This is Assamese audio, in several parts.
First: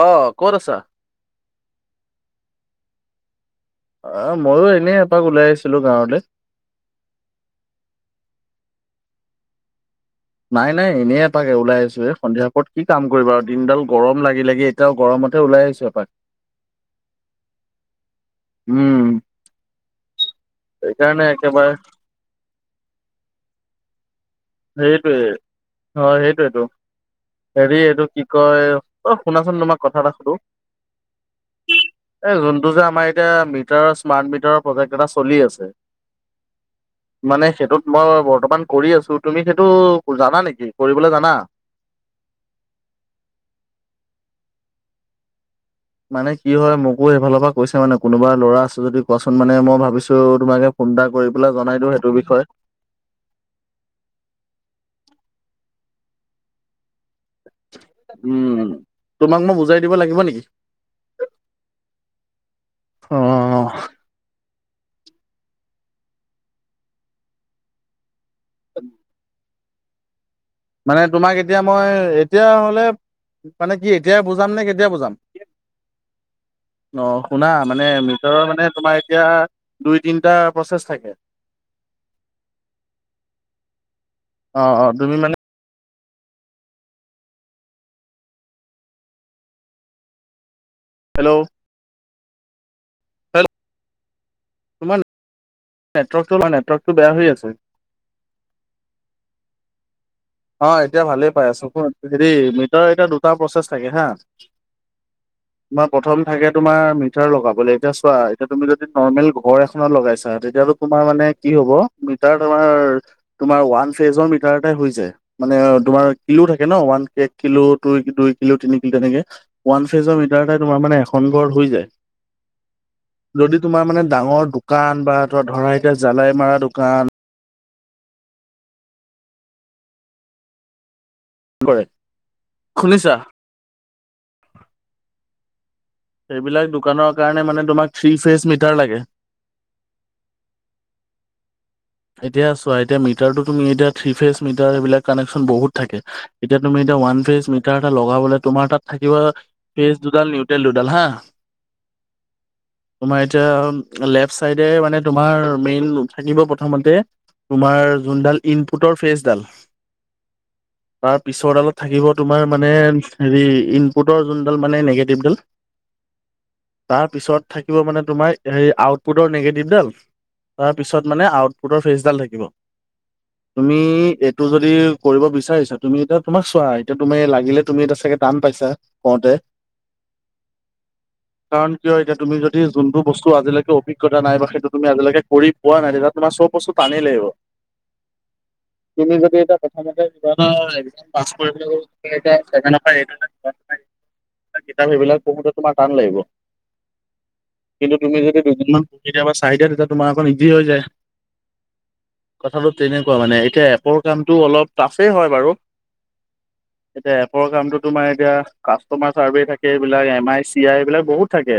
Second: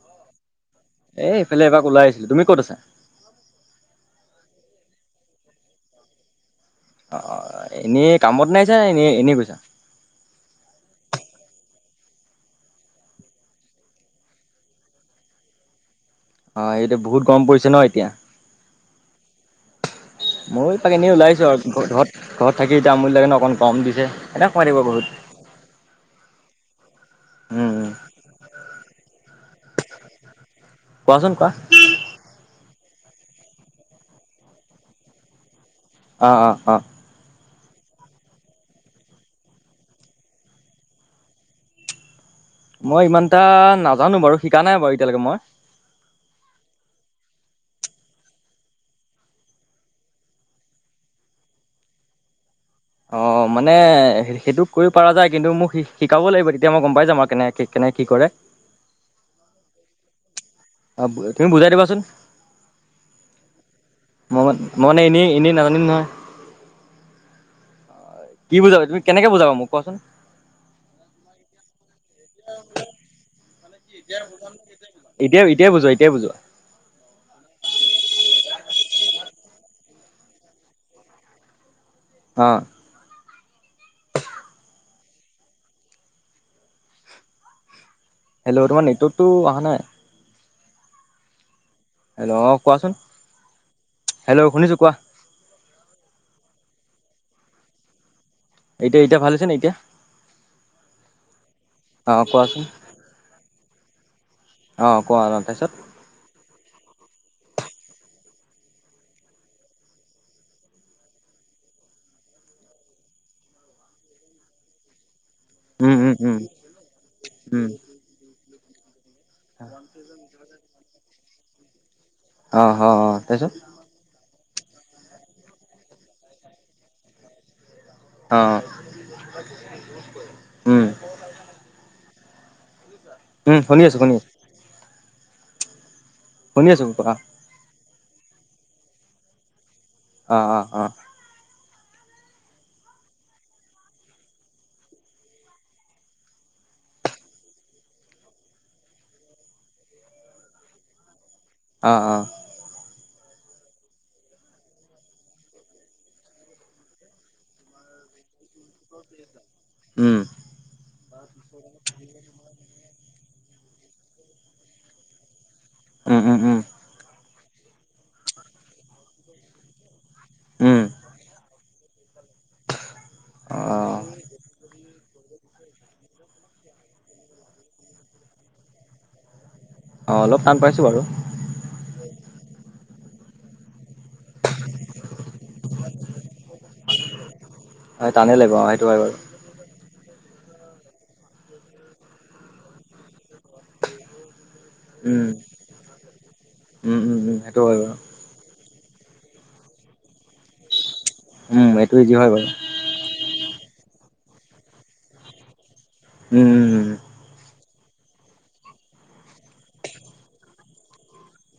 অ' ক'ত আছা? এই ইফালে এবাক ওলাই আহিছিলোঁ তুমি ক'ত আছা? আহ মইয়ো এনে এপাক ওলাই আহিছিলোঁ গাঁৱলে। অ' এনেই কামত নাইছা এনেই এনেই গৈছা। নাই-নাই এনেই এটাকে ওলাই আছো এ সন্ধিয়া কত কি কাম কৰিবা আৰু দিনডাল গৰম লাগি-লাগি এতিয়াও গৰম মতে ওলাই আহিছো এপাক অ' এইটো বহুত গৰম পৰিছে ন এতিয়া। উম, ময়ো এপাক এনে সেইকাৰণে ওলাইছো আৰু একেবাৰে ঘৰত ঘৰত থাকি এতিয়া আমনি লাগে অকণ গৰম দিছে। এনে সোমাই থাকিব বহুত সেইটোৱে হয় সেইটোয়েইটো উম হেৰি উম এইটো কি কয় অ' শুনাচোন তোমাৰ কথা এটা সুধো। কোৱাচোন কোৱা। সিটো যে আমাৰ এতিয়া মিটাৰৰ স্মাৰ্ট মিটাৰৰ প্ৰজেক্ট এটা চলি আছে। অহ-অহ-অহ। মানে সেইটোত মই বৰ্তমান কৰি আছোঁ। তুমি সেইটো জানা নেকি কৰিবলৈ জানা। মই ইমান এটা নাজানো বাৰু শিকা নাই বাৰু এতিয়ালৈকে মই। মানে কি হয় মোকো সেইফালৰ পৰা কৈছে মানে কোনোবা ল'ৰা আছো যদি কোৱাচোন মানে মই ভাবিছো তোমাকে ফোন এটা কৰি পেলাই জনাই দিও সেইটো বিষয়ে। অ' মানে সেইটো কৰিব পৰা যায় কিন্তু মোক শিকাব লাগিব কেতিয়া মই গম পাই যাম। কেনে কেনেকে কি কৰে উম, তোমাক মই বুজাই দিব লাগিব নেকি? অ' তুমি বুজাই দিবাচোন। মই ম মানে এনেই-এনেই নাজানিম নহয়। কি বুজাব তুমি কেনেকে বুজাবা মোক কোৱাচোন? মানে তোমাক এতিয়া মই এতিয়া হলে, মানে কি এতিয় বুজাম নে কেতিয়া বুজাম? এতিয়াই এতিয়াই বুজোৱা এতিয়াই বুজোৱা অ' শুনা মানে মিটাৰৰ মানে তোমাৰ এতিয়া দুই তিনিটা প্ৰচেছ থাকে। অ', অ'-অ' তুমি মানে হেল্ল' তোমান নেটৱৰ্ক টো অহা নাই। হেল্ল', হেল্ল' কোৱাচোন হেল্ল' হেল্ল' শুনিছো কোৱা? টো বেয়া হৈ আছে। এতিয়া-এতিয়া ভাল হৈছে নে এতিয়া? অ' এতিয়া ভালে পাই আছো শুন অ হেৰি কোৱাচোন মিটাৰ এতিয়া দুটা প্ৰচেছ থাকে হা অ কোৱা অ তাৰপিছত তোমাৰ প্ৰথম থাকে তোমাৰ মি লগাবলে এতিয়া চোৱা এতিয়া তুমি যদি নৰ্মেল ঘৰ এখনত লগাইছা তেতিয়া তোমাৰ মানে কি হ'ব। মিটাৰ তোমাৰ উৱান ফেজৰ মিটাৰটে হয় যায়। মানে উম তোমাৰ উম উম কিলো থাকে ন ওৱান এক কিলো উম দুই কিলো তিনি কিলো তেনেকে ওৱান ফেজৰ তোমাৰ মানে এখন ঘৰত হৈ যায় অ অ অ তাৰপিছত যদি তোমাৰ মানে ডাঙৰ দোকান বা ত ধৰাহতে জালাই মৰা দোকান অ' উম কি কৰে শুনিছা উম শুনি আছো শুনি আছো। শুনি সেইবিলাক আছো কোৱা দোকানৰ কাৰণে মানে তোমাক থ্ৰী ফেচ মিটাৰ লাগে। অ' অ' অ' এতিয়া চোৱা এতিয়া মিটাৰটো তুমি এতিয়া থ্ৰী ফেচ মিটাৰ এইবিলাক কানেকশ্যন বহুত থাকে এতিয়া তুমি এতিয়া ওৱান ফেচ মিটাৰ এটা লগাবলে তোমাৰ তাত থাকিব ফেচ দুডাল নিউটেল দুডাল হা। অ'-অ', তোমাৰ এতিয়া লেফট চাইডে মানে তোমাৰ মেইন থাকিব। প্ৰথমতে তোমাৰ যোনডাল ইনপুটৰ ফেচডাল উম তাৰ পিছৰডালত থাকিব তোমাৰ মানে হেৰি ইনপুটৰ যোনডাল মানে নিগেটিভডাল, উম'-উম'-উম', তাৰ পিছত থাকিব মানে তোমাৰ হেৰি আউটপুটৰ নিগেটিভডাল তাৰ উম পিছত মানে আউটপুটৰ ফেচডাল থাকিব। অ তুমি এইটো যদি কৰিব বিচাৰিছা তুমি এতিয়া তোমাক চোৱা এতিয়া তুমি লাগিলে তুমি এতিয়া চাগে টান পাইছা কওঁতে অ অলপ টান পাইছো বাৰু কাৰণ কিয় এতিয়া তুমি যদি যোনটো বস্তু আজিলৈ অভিগতা নাই বা সেইটো তুমি আজিলৈকে কৰি পোৱা নাই তে তমাৰ চব বস্তু টানে লাগিব। হয় টানেই লাগিব অ' সেইটো হয় তুমি বাৰু। [inaudible] কিতাপ সেইবিলাক উম পঢ়োতে তোমাৰ টান লাগিব উম উম উম সেইটো হয় বাৰু কিন্তু তুমি যদি দুদিন মান কেতিয়াবা চাই দিয়া তেতিয়া তোমাৰ অকন ইজি হৈ যায়। উম সেইটো ইজি হয় বাৰু কথাটো তেনেকুৱা মানে এতিয়া এপৰ কামো অলপ টাফেই হয় বাৰু উম উম উম এতিয়া এপৰ কামটো তোমাৰ এতিয়া কাষ্টমাৰ চাৰ্ভে থাকে এইবিলাক এম আই চি আই এইবিলাক বহুত থাকে।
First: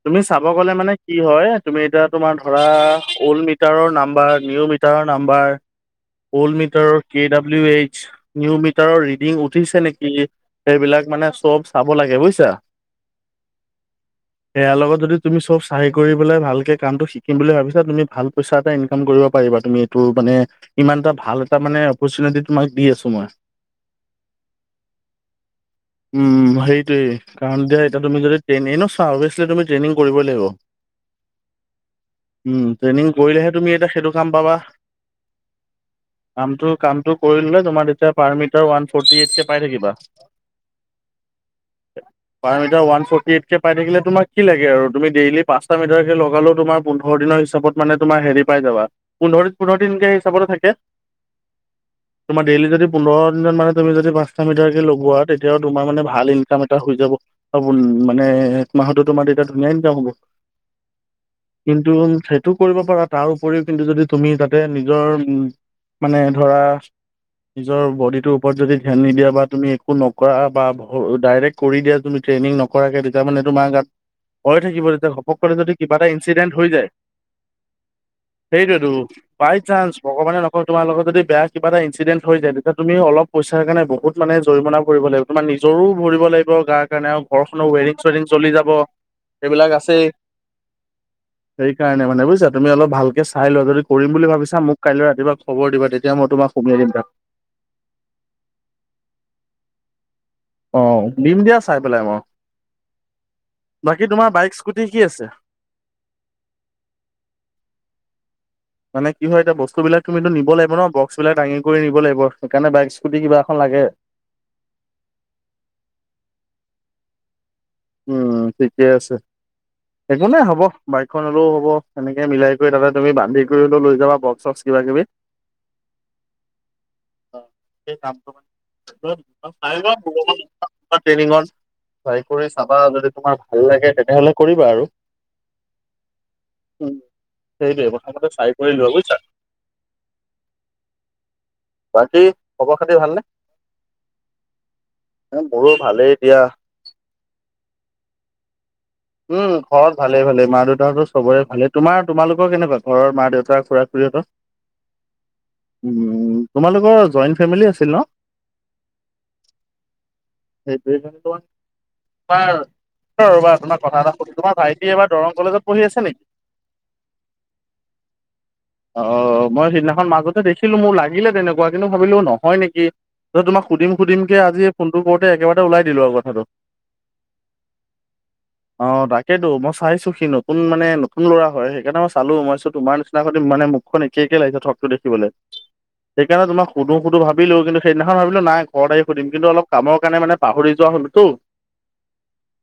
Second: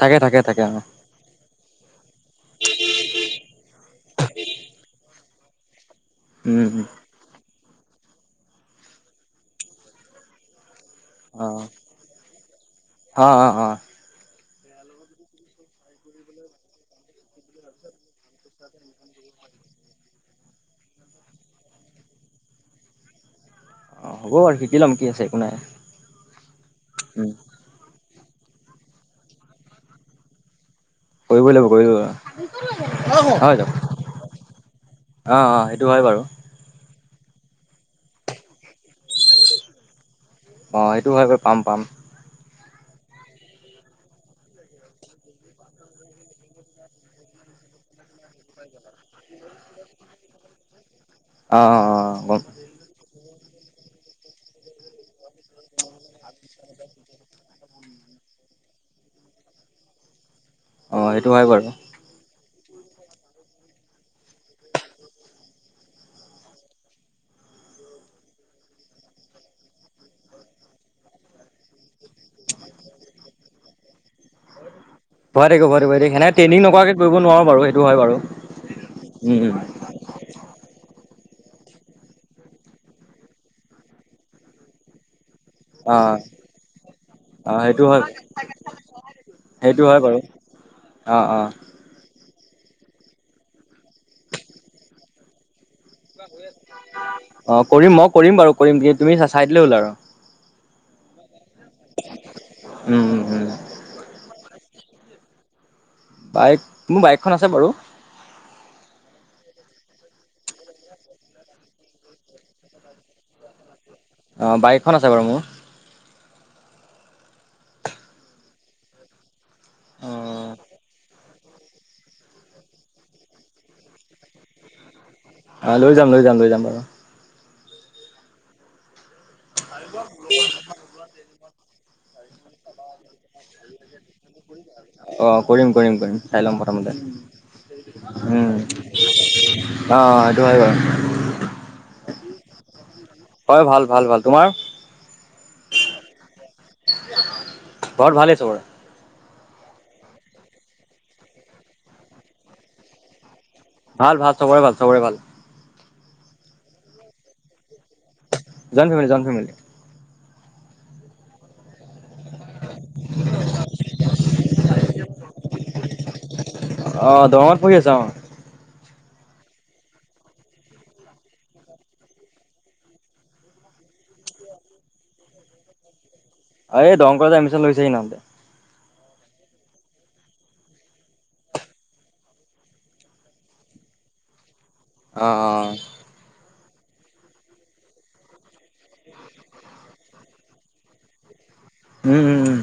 থাকে তুমি থাকে চাব থাকে অ গ'লে মানে কি হয় তুমি এতিয়া তোমাৰ ধৰা অল্ড মি নাম্বৰ নিউ মিটাৰৰ নাম্বাৰ অল্ড উম উম মিটাৰৰ কেইডাল। ডাবলিউ এইচ নিউ মিটাৰৰ ৰিডিং উঠিছে নেকি? সেইবিলাক মানে চব চাব লাগে বুজিছা। অ'-অ'-অ', এইয়াৰ লগত যদি, তুমি চব চাই কৰি পেলাই ভালকে কামটো শিকিম বুলি ভাবিছা, তুমি ভাল। পইচা পাই ইনকম কৰিব পাৰিবা। তুমি এইটো মানে ইমান এটা ভাল এটা মানে অপাৰচুনেতি তোমাক দি আছো মই। অ' হ'ব বাৰু শিকি ল'ম কি আছে। একো নাই। উম, হেইটোোৱেই উম কাৰণ দে, অ'ট মোৱাল এনে‌ নষ্ট‌ হৱ। অবচিলি ৰ্ট্ৰেইনিং কৰিবই লাগিব। কৰিবই লাগিব কৰিব লাগিব। আমি নাজানো এই, অ'হে। তুমি এটা সেইটো কাম পাবা। অ সেইটো হয় বাৰু আমিটো কা। আমিটো কৰি পেলাই জমা দিম। এতিয়া পাৰমিটাৰ ৱান ফ'ৰটি এ'ট কে পায় থাকিবা। বা, এইটো ভাগভ পাম পাম। পাৰ মিটাৰ ৱান ফ'ৰটি এইত কে পাই থাকিলে, তোমাৰ কি লাগে আৰু তুমি ডেইলি পাচটা মিটাৰ কে লগালে, তোমাৰ পোন্ধৰ দিনৰ হিচাপত। মানে, তোমাৰ হেৰি পাই গ'লা। পোন্ধৰ দিন, পোন্ধৰ দিনকে হিচাপতে থাকে। অ অ অ গম তোমাৰ, দেৰিলি যদি পোন্ধৰ। ইমান মাহত তুমি যদি পাঁচটা মিটাৰকে লগোৱা। তেতিয়াও তোমাৰ মানে, ভাল ইনকাম এটা হৈ যাব হৱ মানে। এক মাহতে তোমাৰ, দেউতা নাইন পাৱগৈ। অ সেইটো হয় বাৰু কিন্তু‌ থাক। কি কৰিব পাৰা, তাৰ উপৰিও কিন্তু যদি তুমি তাতে নিজৰ মানে ধৰা। নিজৰ বডিটোৰ ওপৰত যদি ধ্যান নিদিয়া বা তুমি একো নকৰা বা ডাইৰেক্ট কৰি দিয়া তুমি ট্ৰেইনিং নকৰাকে যেতিয়া মানে তোমাৰ ইয়াত, পেলাই থৈ কিবা এটা ভয় ঘপকৈ থাকিব যদি ভয় থাকিব কিবাটা সেনে ‌ইনঞ্চিডেণ্ট ট্ৰেইনিং হৈ যায়। নকৰাকে কৰিব নোৱাৰো বাৰু সেইটো হয় বাৰু সেইটোতো, উম উম বাই চান্স ভগৱানে নকয় তোমাৰ লগত। যদি বেয়া কিব এটা ইঞ্চিডেণ্ট হৈ যায়, লোকক তুমি অলপ পইচাৰ কাৰণে বহুত মানে, জৰিমনা‌ ভৰিব লাগিব। তোমাৰ নিজৰো অ ভৰিব লাগিব গাৰ কাৰণে আৰু অ সেইটো ওৱাৰিৎ হয় চুৱাৰিৎ চলি যাব। সেইবিলাক সেইটো আছে। হয় বাৰু অ', অ। জানিছা, তুমি অলপ ভালকে চাই ল'বলৈ কৰিম বুলি ভাবিছা, মোক কাইলৈ ৰাতিপুৱা খবৰ দিবা। তেতিয়া কিবা মই গৈ তোমাক সুমিয়াই দিম তাক আছে [inaudible] অ' মই কৰিম মই কৰিম বাৰু কৰিম কি, তুমি চাই দিলে হ'ল আৰু। অ' দিম দিয়া চাই পেলাই মই, উম উম উম বাকী তোমাৰ বাইকচ। এইটো কি আছে? বাইক, মোৰ বাইকখন আছে বাৰু। মানে কিবা এটা বস্তুবিলাক তুমিতো নিব লাগিব ন, বক্সবিলাক দাঙি কৰি নিব লাগিব। সেইকাৰণে বাইক, স্কুটি কিবা এখন লাগে। অ 'বাইকখনৰ সলনি। উম, ঠিকে আছে। অ একো নাই হ'ব বাইক। কোনোবাই হ'ব, এনেকে মিলাই কৰি তাপা তুমি বান্ধি কৰি ল' লৈ যাবা বক্স চক্ কিবা কিবি। আ, লৈযাম, লৈযাম, লৈ, যামগৈ। অ'এই কামটো মানে। [unintelligible] আহি যাওক ল'ৰা ট্ৰেইনিংত আহি চাই কৰি [inaudible] চাবা যদি [unintelligible] তোমাৰ ভাল অ লাগে তেনেহলে 'কৰিম কৰিবা কৰিম কৰিম চাই ল'ম আৰু প্ৰথমতে। এইটোৱে সেইটোৱে টো, প্ৰথমতে চাই উম কৰি লোৱা বুজিছা [inaudible] অ'অ, এইটো হয় বাৰু। বাকী খবৰ খাতি ভালনে? হয় ভাল ভাল ভাল তোমাৰ এ' মোৰো ভালেই দিয়া। ঘৰত ভালেই তোৰ। উম, ঘৰত ভালে ভালে মা -দেউতাহতৰ চবৰে ভালে। তোমাৰ তোমালোকৰ কেনেকুৱা? ঘৰৰ মা দেউতাৰ। ভাল ভাল সবৰে ভাল, সবৰে ভাল। উম, তোমালোকৰ জইণ্ট ফেমিলি আছিল ন? Joint family, joint family. সেইটোোৱে কৰো, কাৰ ক'ৰবাত তোমাক। কথা এটা সুধো, তোমাৰ ভাইটি এইবাৰ দৰং কলেজত পঢ়ি আছে নেকি? অ' দৰংত পঢ়ি আছা অ'। অ' মই সিদিনাখন মাজতে দেখিলো মোৰ লাগিলে তেনেকুৱা, কিন্তু ভাবিলো নহয় নেকি? এই বিলাক সুধিম সুধিবকে আজি ফোনটো কৰোঁতে, একেবাৰে ওলাই দিলো আৰু কথাটো। অ' এই দৰং‌ কলেজত এডমিচ্যন লৈছেহি নামটে। অ 'তাকেতো মই চাইছো, সি নতুন মানে নতুন ল'ৰা হয়। সেইকাৰণে মই চালো, মইচো তোমাৰ নিচিনা মানে। মুখখন একে একে লাগিছে ঠগ টো অ দেখিবলৈ। অ সেইকাৰণে তোমাক। সুধো সুধো ভাবিলো কিন্তু সদিনাখন ভাবিলো নাই ঘৰত আহি সুধম কিন্তু অলপ কাম কাৰণ মানে পাহৰি যোৱা হ'লোতো। উম, উম। উম।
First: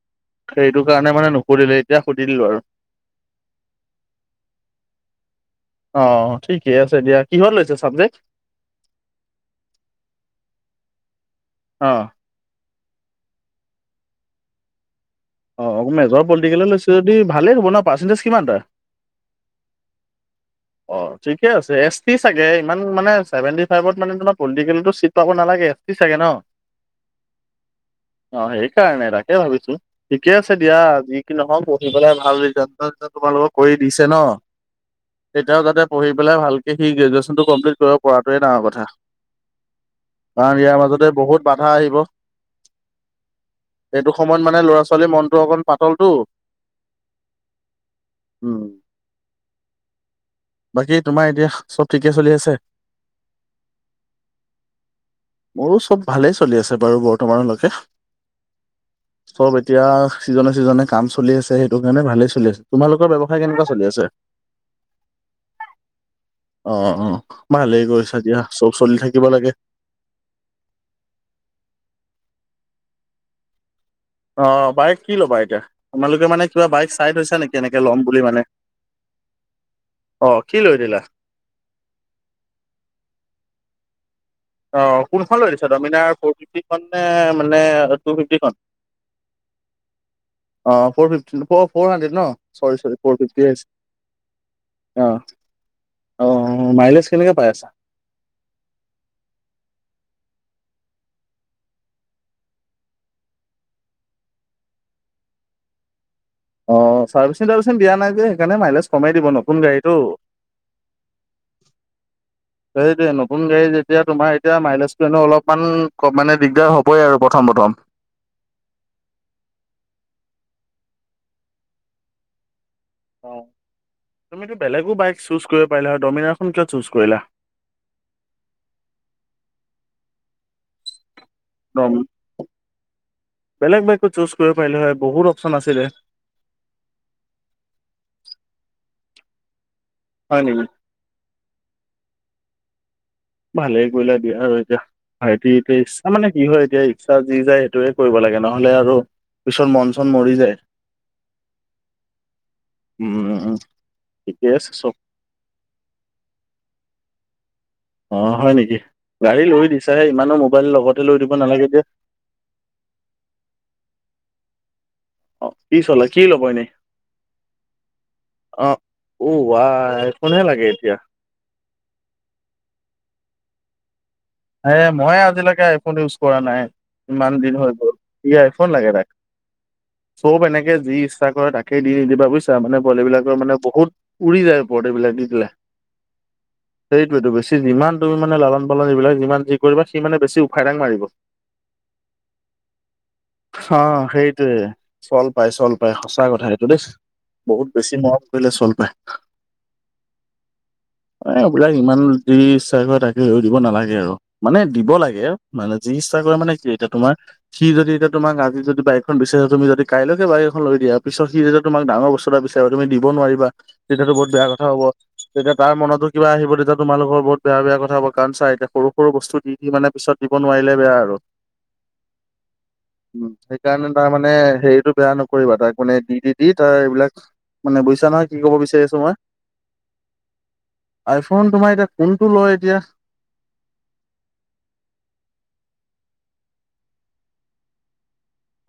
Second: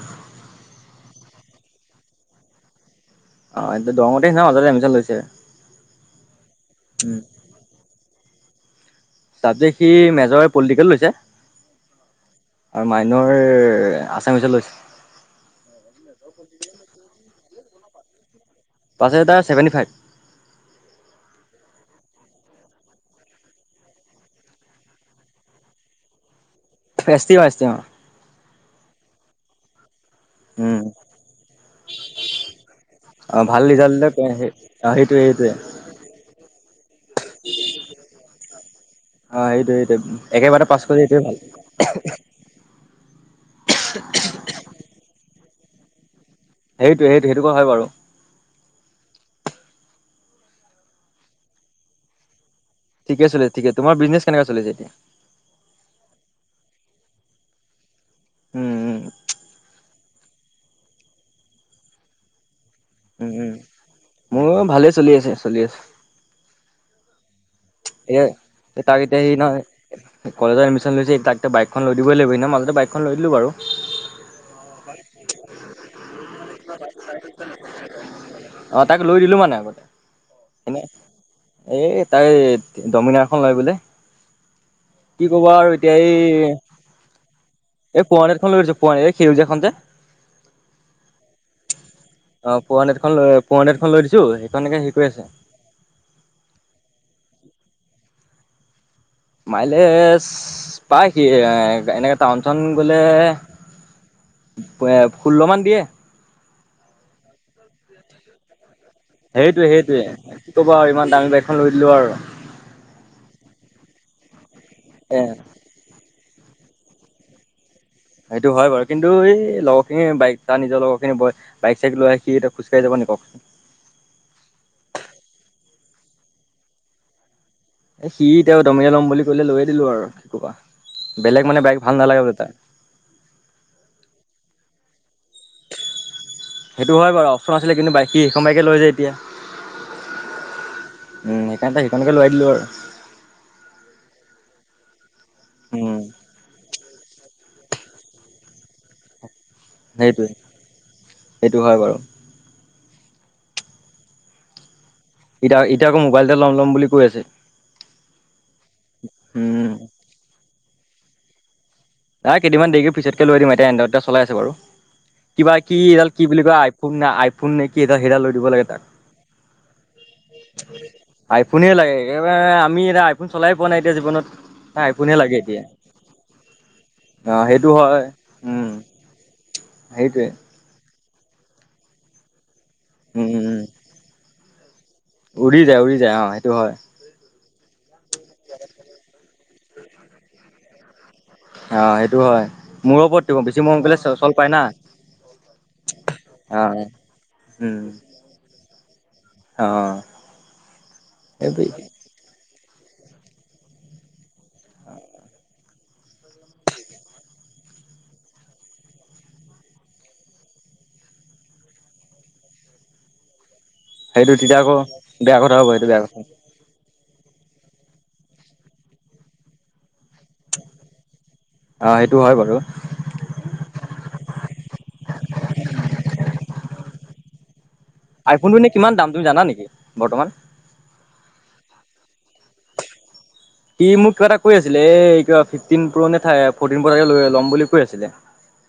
সেইটো কাৰণে মানে নুসুধিলে এতিয়া সুধিলো আৰু। অ এয়া দৰঙতে নয় মাজতে এডমিশ্যন লৈছে অ ঠিকে আছে উম দিয়া কিহৰ লৈছে ছাবজেক্ট। ছাবজেক্ট সি মেজৰ পলিটিকেল লৈছে। অ আৰু মাইনৰ আচামিছত লৈছে। অঁ মেজৰ পলিটিকেললে লৈছে যদি ভালেই হ'ব ন পাৰ্চেণ্টজ কিমান তাৰ। পাৰ্চেণ্টিজ তাৰ ছেভেণ্টি ফাইভ অ ঠিকে আছে এছ টি চাগে ইমান মানে চেভেনটি ফাইভত মানে তোমাৰ পলিটিকেলটো চিট পাব নালাগে হে এপটো চাগে ন এছ টি অ এছ টি অ অ সেইকাৰণে তাকে ভাবিছো ঠিকে আছে উম দিয়া যি কি নহওঁ পঢ়ি পেলাই ভাল ৰিজাল্ট এটা যে অ তোমালোকক ভাল কৰি ৰিজাল্ট দিছে দিলে ন অ সেইটো তেতিয়াওতে পঢ়ি পাই ভালকে সি গ্ৰেজুৱ্যেচনতো কমপ্লিট কৰিব পৰাটোৱে ডাঙৰ কথা। অ সেইটোৱে সেইটোৱে কাৰণ একেবাৰতে ইয়াৰ পাছ কৰিলে মাজতে সেইটোৱে ভাল বহুত বাধা আহিব এইটো সময়ত মানে ল'ৰা ছোৱালীৰ মনটো অকণ পাতলটো। সেইটোৱে সেইটোয়ে সেইটো কথা হয় বাৰু উম বাকী তোমাৰ এতিয়া চব ঠিকে চলি আছে ঠিকে চলি ঠিকে তোমাৰ বিজনেছ কেনেকুৱা চলি আছে এতিয়া। মোৰো চব ভালেই চলি আছে বাৰু বৰ্তমানলৈকে। উম উম চব এতিয়া চিজনে চিজনে কাম চলি আছে সেইটো কাৰণে ভালেই চলি আছে তোমালোকৰ ব্যৱসায় কেনেকুৱা চলি আছে। মোৰ ভালেই চলি আছে চলি আছে। অ অ ভালেই কৰিছা এতিয়া দিয়া চব চলি তাক এতিয়া থাকিব হেৰি লাগে নহয়। কলেজত এডমিশ্যন লৈছে তাক এয়া বাইকখন লৈ দিবই লাগিব। এনে মাজতে বাইকখন লৈ দিলোঁ বাৰু অ বাইক কি ল'বা এতিয়া তোমালোকে মানে। কিবা বাইক চাই থৈছা নেকি এনেকে ল'ম বুলি মানে? অ তাক লৈ দিলো মানে। অ' কি লৈ এনে দিলা? এই তাই ডমিনাৰ এখন লয় বোলে অ' কি কোনখন ক'ব লৈ দিছা আৰু এতিয়া ডমিনাৰ এই ফ'ৰ ফিফটিখন নে মানে এই টু পোৱালীতখন ফিফটিখন? লৈ গৈছো পোৱী সেউজীয়া। এখনতে। অ ফ ফিফটি ফৰ ফৰ হাড্ৰেড ন অ ফ'ৰ চৰি চৰি হাণ্ড্ৰেডখন ফ লৈ ফিফটিহে ফ'ৰ হাণ্ড্ৰেডখন লৈ দিছোঁ সেইখনকে হেৰি কৰি হৈছে অ আছে অহ মাইলেজ কেনেকে পাই আছা মাইলেজ পায় সি এ এনেকে টাউনখন গ'লে। ষোল্ল মান দিয়ে অ চাৰ্ভিচিং তাৰভিচিং দিয়া নাই যে সেইকাৰণে মাইলেজ কমেই দিব নতুন সেইটোৱে গাড়ীটো সেইটোৱে কি ক'ব আৰু ইমান দামী বাইকখন লৈ দিলোঁ আৰু সেইটোৱ নতুন গাড়ী এতিয়া তোমাৰ এতিয়া মাইলেজটো নো এ অলপমান ক মানে দিগদাৰ হ'বই আৰু প্ৰথম প্ৰথম সেইটো হয় বাৰু কিন্তু এই লগৰ খিনি বাইক তাৰ নিজৰ লগৰ খিনি বাইক চাইক লৈ সি এত অ তুমিতো বেলেগো বাইক চুজ কৰিব পাৰিলা। ডমিনাৰখন কিয় চুজ কৰিলা। এ সি এতি দমিনাৰ লম বুলি ক'লে লৈয়ে দিলো আৰু কি কবা। বেলেগ মানে বাইক ভাল নালাগে বোলে তাৰ বেলেগ বাইকো চুজ কৰিব পাৰিলে হয় বহুত অপচন আছিলে সেইটো হয় বাৰু অপচন আছিলে কিন্তু বাইক সি এইখন বাইকে লয় যে এতিয়া উম হয় নেকি সেইকাৰণে সেইখনকে লোৱাই দিলো আৰু ভালে কৰিলো দিয়া আৰু এতিয়া ভাইতি এতিয়া ই উম ৰিক্সা মানে কি হয় এতিয়া ই ৰিক্সা যি যায়। সেইয়ে কৰিব লাগে নহলে আৰু পিছৰ মন চন সেইটোৱে মৰি যায় সেইটো হয় বাৰু। উম উম ঠিকে আছে চব এতিয়া এতিয়া আকৌ মোবাইল এটা ল'ম ল'ম বুলি কৈ আছে। অ হয় নিকি গাড়ী লৈ উম। দিছাহে ইমানো মোবাইল লগতে লৈ দিব নালাগে দিয়া নাই কেইদিনমান দেৰি পিছতকে লৈ দিম এতিয়া এ এয়া চলাই আছে বাৰু অ কিবা কি চলা এডাল কি ল'ব বুলি কয় এনেই আইফোন নে আইফোন নে কি এডাল সেইডাল লৈ দিব লাগে অ অ আ আইফোনহে লাগে তাক এতিয়া আইফোনে লাগে আমি এতি আইফোন চলাই পোৱা নাই। এতিয়া জীৱনত এ, আইফোনে মইে লাগে এতিয়া আজিলৈকে আইফোন ইউজ কৰা নাই। অ ইমান দিন সেইটো হৈ গ'ল হয় ই উম আইফোন লাগে তাক সেইটোৱে চব এনেকে যি ইচ্ছা কৰে তাকে দি নিদিবা বুইছা [unintelligible] মানে পোৱালি উম বিিলাকৰ মানে উম। বহুত উৰি যায় পৰট বিলাক দি দিলে। উৰি যায় উৰি যায় অ সেইটো হয়। সেইটোৱেতো বেছি যিমান তুমি মানে লালন পালন এইবিলাক যিমান যি কৰিবা সি মানে বেছি উফাইদাং মাৰিব। অ সেইটো হয় মূৰৰ ওপৰত বেছি মৰম অ, কৰিলে চল পায় সেইটোৱে না। চল পাই চল পাই সঁচাক কথা অ এইটো দেই বহুত উম বেছি মৰম কৰিলে চল পায়। অ এ, সেইটোৱে এইবিলাক ইমান দেচ্ছাই কৰে তাকে হে দিব নালাগে আৰু মানে দিব লাগে মানে যি ইচ্ছা কৰে মানে কি এতিয়া তোমাৰ সি যদি এতিয়া তোমাক আজি যদি বাইকখন পিছে তুমি যদি কাইলৈকে বাৰী এখন লৈ দিয়া পিছ সিদি তমাক ডাঙৰ ব্তু এটা বিচাৰিব তুমি দিবোৱাৰা তেতিয়াতো বহুত সেইটো বেয়া তেতিয়া কথা আকৌ হব বেয়া তেতিয়া কথা হ'ব তাৰ সেইটো বেয়া মনতো কথা কিবা আহিব তেতিয়া তোমালোকৰ বহুত বেয়া-বেয়া কথা ক'ব, কাৰণ চা এতিয়া সৰু সৰু বস্তু দি দি মানে পিছত দিব নোৱাৰিলে বেয়া আৰু অ', সেইটো হয় বাৰু উম, সেইকাৰণে তাৰ মানে হেৰিতটো বেয়া নকৰিবা, তাক মানে দি- দি-দি তাৰ এইবিলাক মানে বুজিছা নহয় কি ক'ব আইফোনটো এনে বিচাৰি কিমান আছো দাম মই তুমি জানা নেকি বৰ্তমান? আইফোন তোমাৰ এতিয়া কোনটো লয় এতিয়া সি মোক কিবা এটা কৈ আছিলে এ কিবা ফিফটিন পুৰণি ঠাই ফৰ্টিন পে লৈ ল'ম বুলি কৈ আছিলে।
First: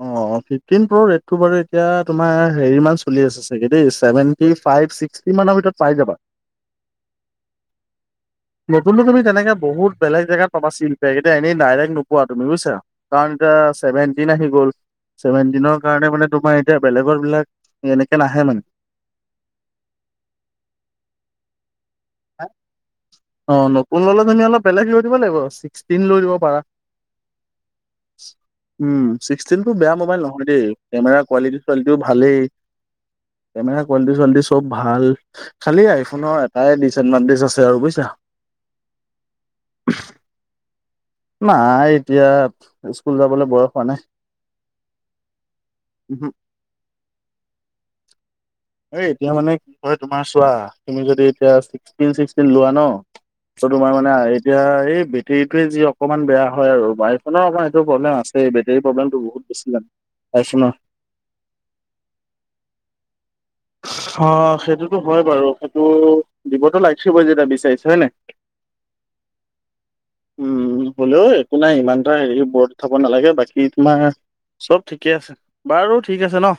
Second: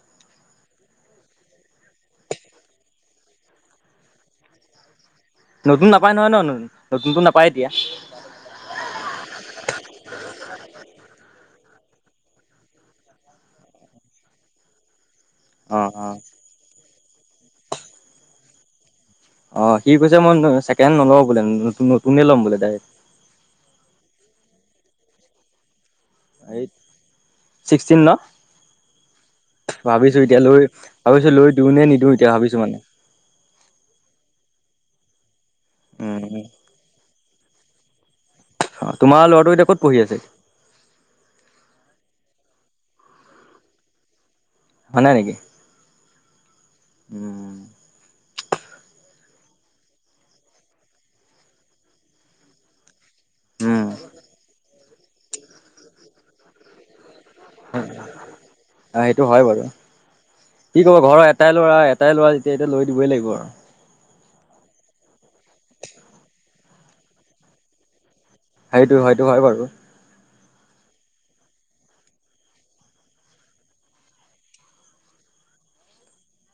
অ' ফিফটিন প্ৰ' ৰেটটো বাৰু এতিয়া তোমাৰ হেৰি মান চলি আছে চাগে দেই, সেভেন্তি ফা ফাইভ ছিকস নতুন নাপায় নহয় ন নতুনতো নাপায়। এতিয়া নতুনটো তুমি তেনেকে বহুত বেলেগ জেগাত পাবা চিলপেক এতিয়া এনেই ডাইৰেক্ট নোপোৱা তুমি বুইছা, কাৰণ এতিয়া চেভেণ্টিন আহি গ'ল, চেভেনটিনৰ অ অ কাৰণে মানে তোমাৰ এতিয়া বেলেগৰ বিলাক এনেকে নাহে মানে অ', সি কৈছে, মই ছেকেণ্ড হেন্ড নলও বোলে নতুন-নতুন অ, নতুন ললে তুমি অলপ বেলেগ স কৰি দিব লাগিব। ষ্টীল লৈ দিব পাৰা ডাইৰেক্ট ছিক্সটিন ন উম, ছিক্সটিনটো বেয়া ভাবিছো মোবাইল এতিয়া নহয় লৈ দেই কেমেৰা ভাবিছো লৈ কোৱালিটি দিওঁ নে চোৱালিটিও নিদিওঁ এতিয়া ভালেই ভাবিছো মানে। কেমেৰাাৰ কোৱালিটি চোৱালিটি চব ভাল খালি উম, আইফোনৰ এটাই ডিচএডভানটেজ আছে আৰু বুইছা তোমাৰ ল'ৰাটো এতিয়া ক'ত পঢ়ি আছে? নাই এতিয়া স্কুল যাবলৈ বয়স হোৱা নাই। হোৱা নাই নেকি? উহু। উম। এই, এতিয়া মানে কি কয় তোমাৰ চোৱা তুমি যদি এতিয়া [unintelligible] চিক্সটিন লোৱা ন উম, তোমাৰ মানে এতিয়া এই বেটেৰীটোৱে যি অকমান বেয়া হয়। আৰু ন, ন আৰ এইটো প্ৰব্লেম আছে বেটেৰী প্ৰব্লেমটো সেইটো হয় বহুত বাৰু। বেছি জানে পাইছ ন তেতিয়া এতিয়া লৈ দিবই লাগিব আৰু অ, সেইটোতো হয় বাৰু সেইটো দিবতো লাগিছিলই যেতিয়া বিচাৰিছো হয় ন সেইটো হয়টো হয় বাৰু উম হ'লেও একো নাই ইমান এটা হেৰি বৰত থাব নালাগে বাকী তোমাৰ চব ঠিকে আছে বাৰু ঠিক আছে ন।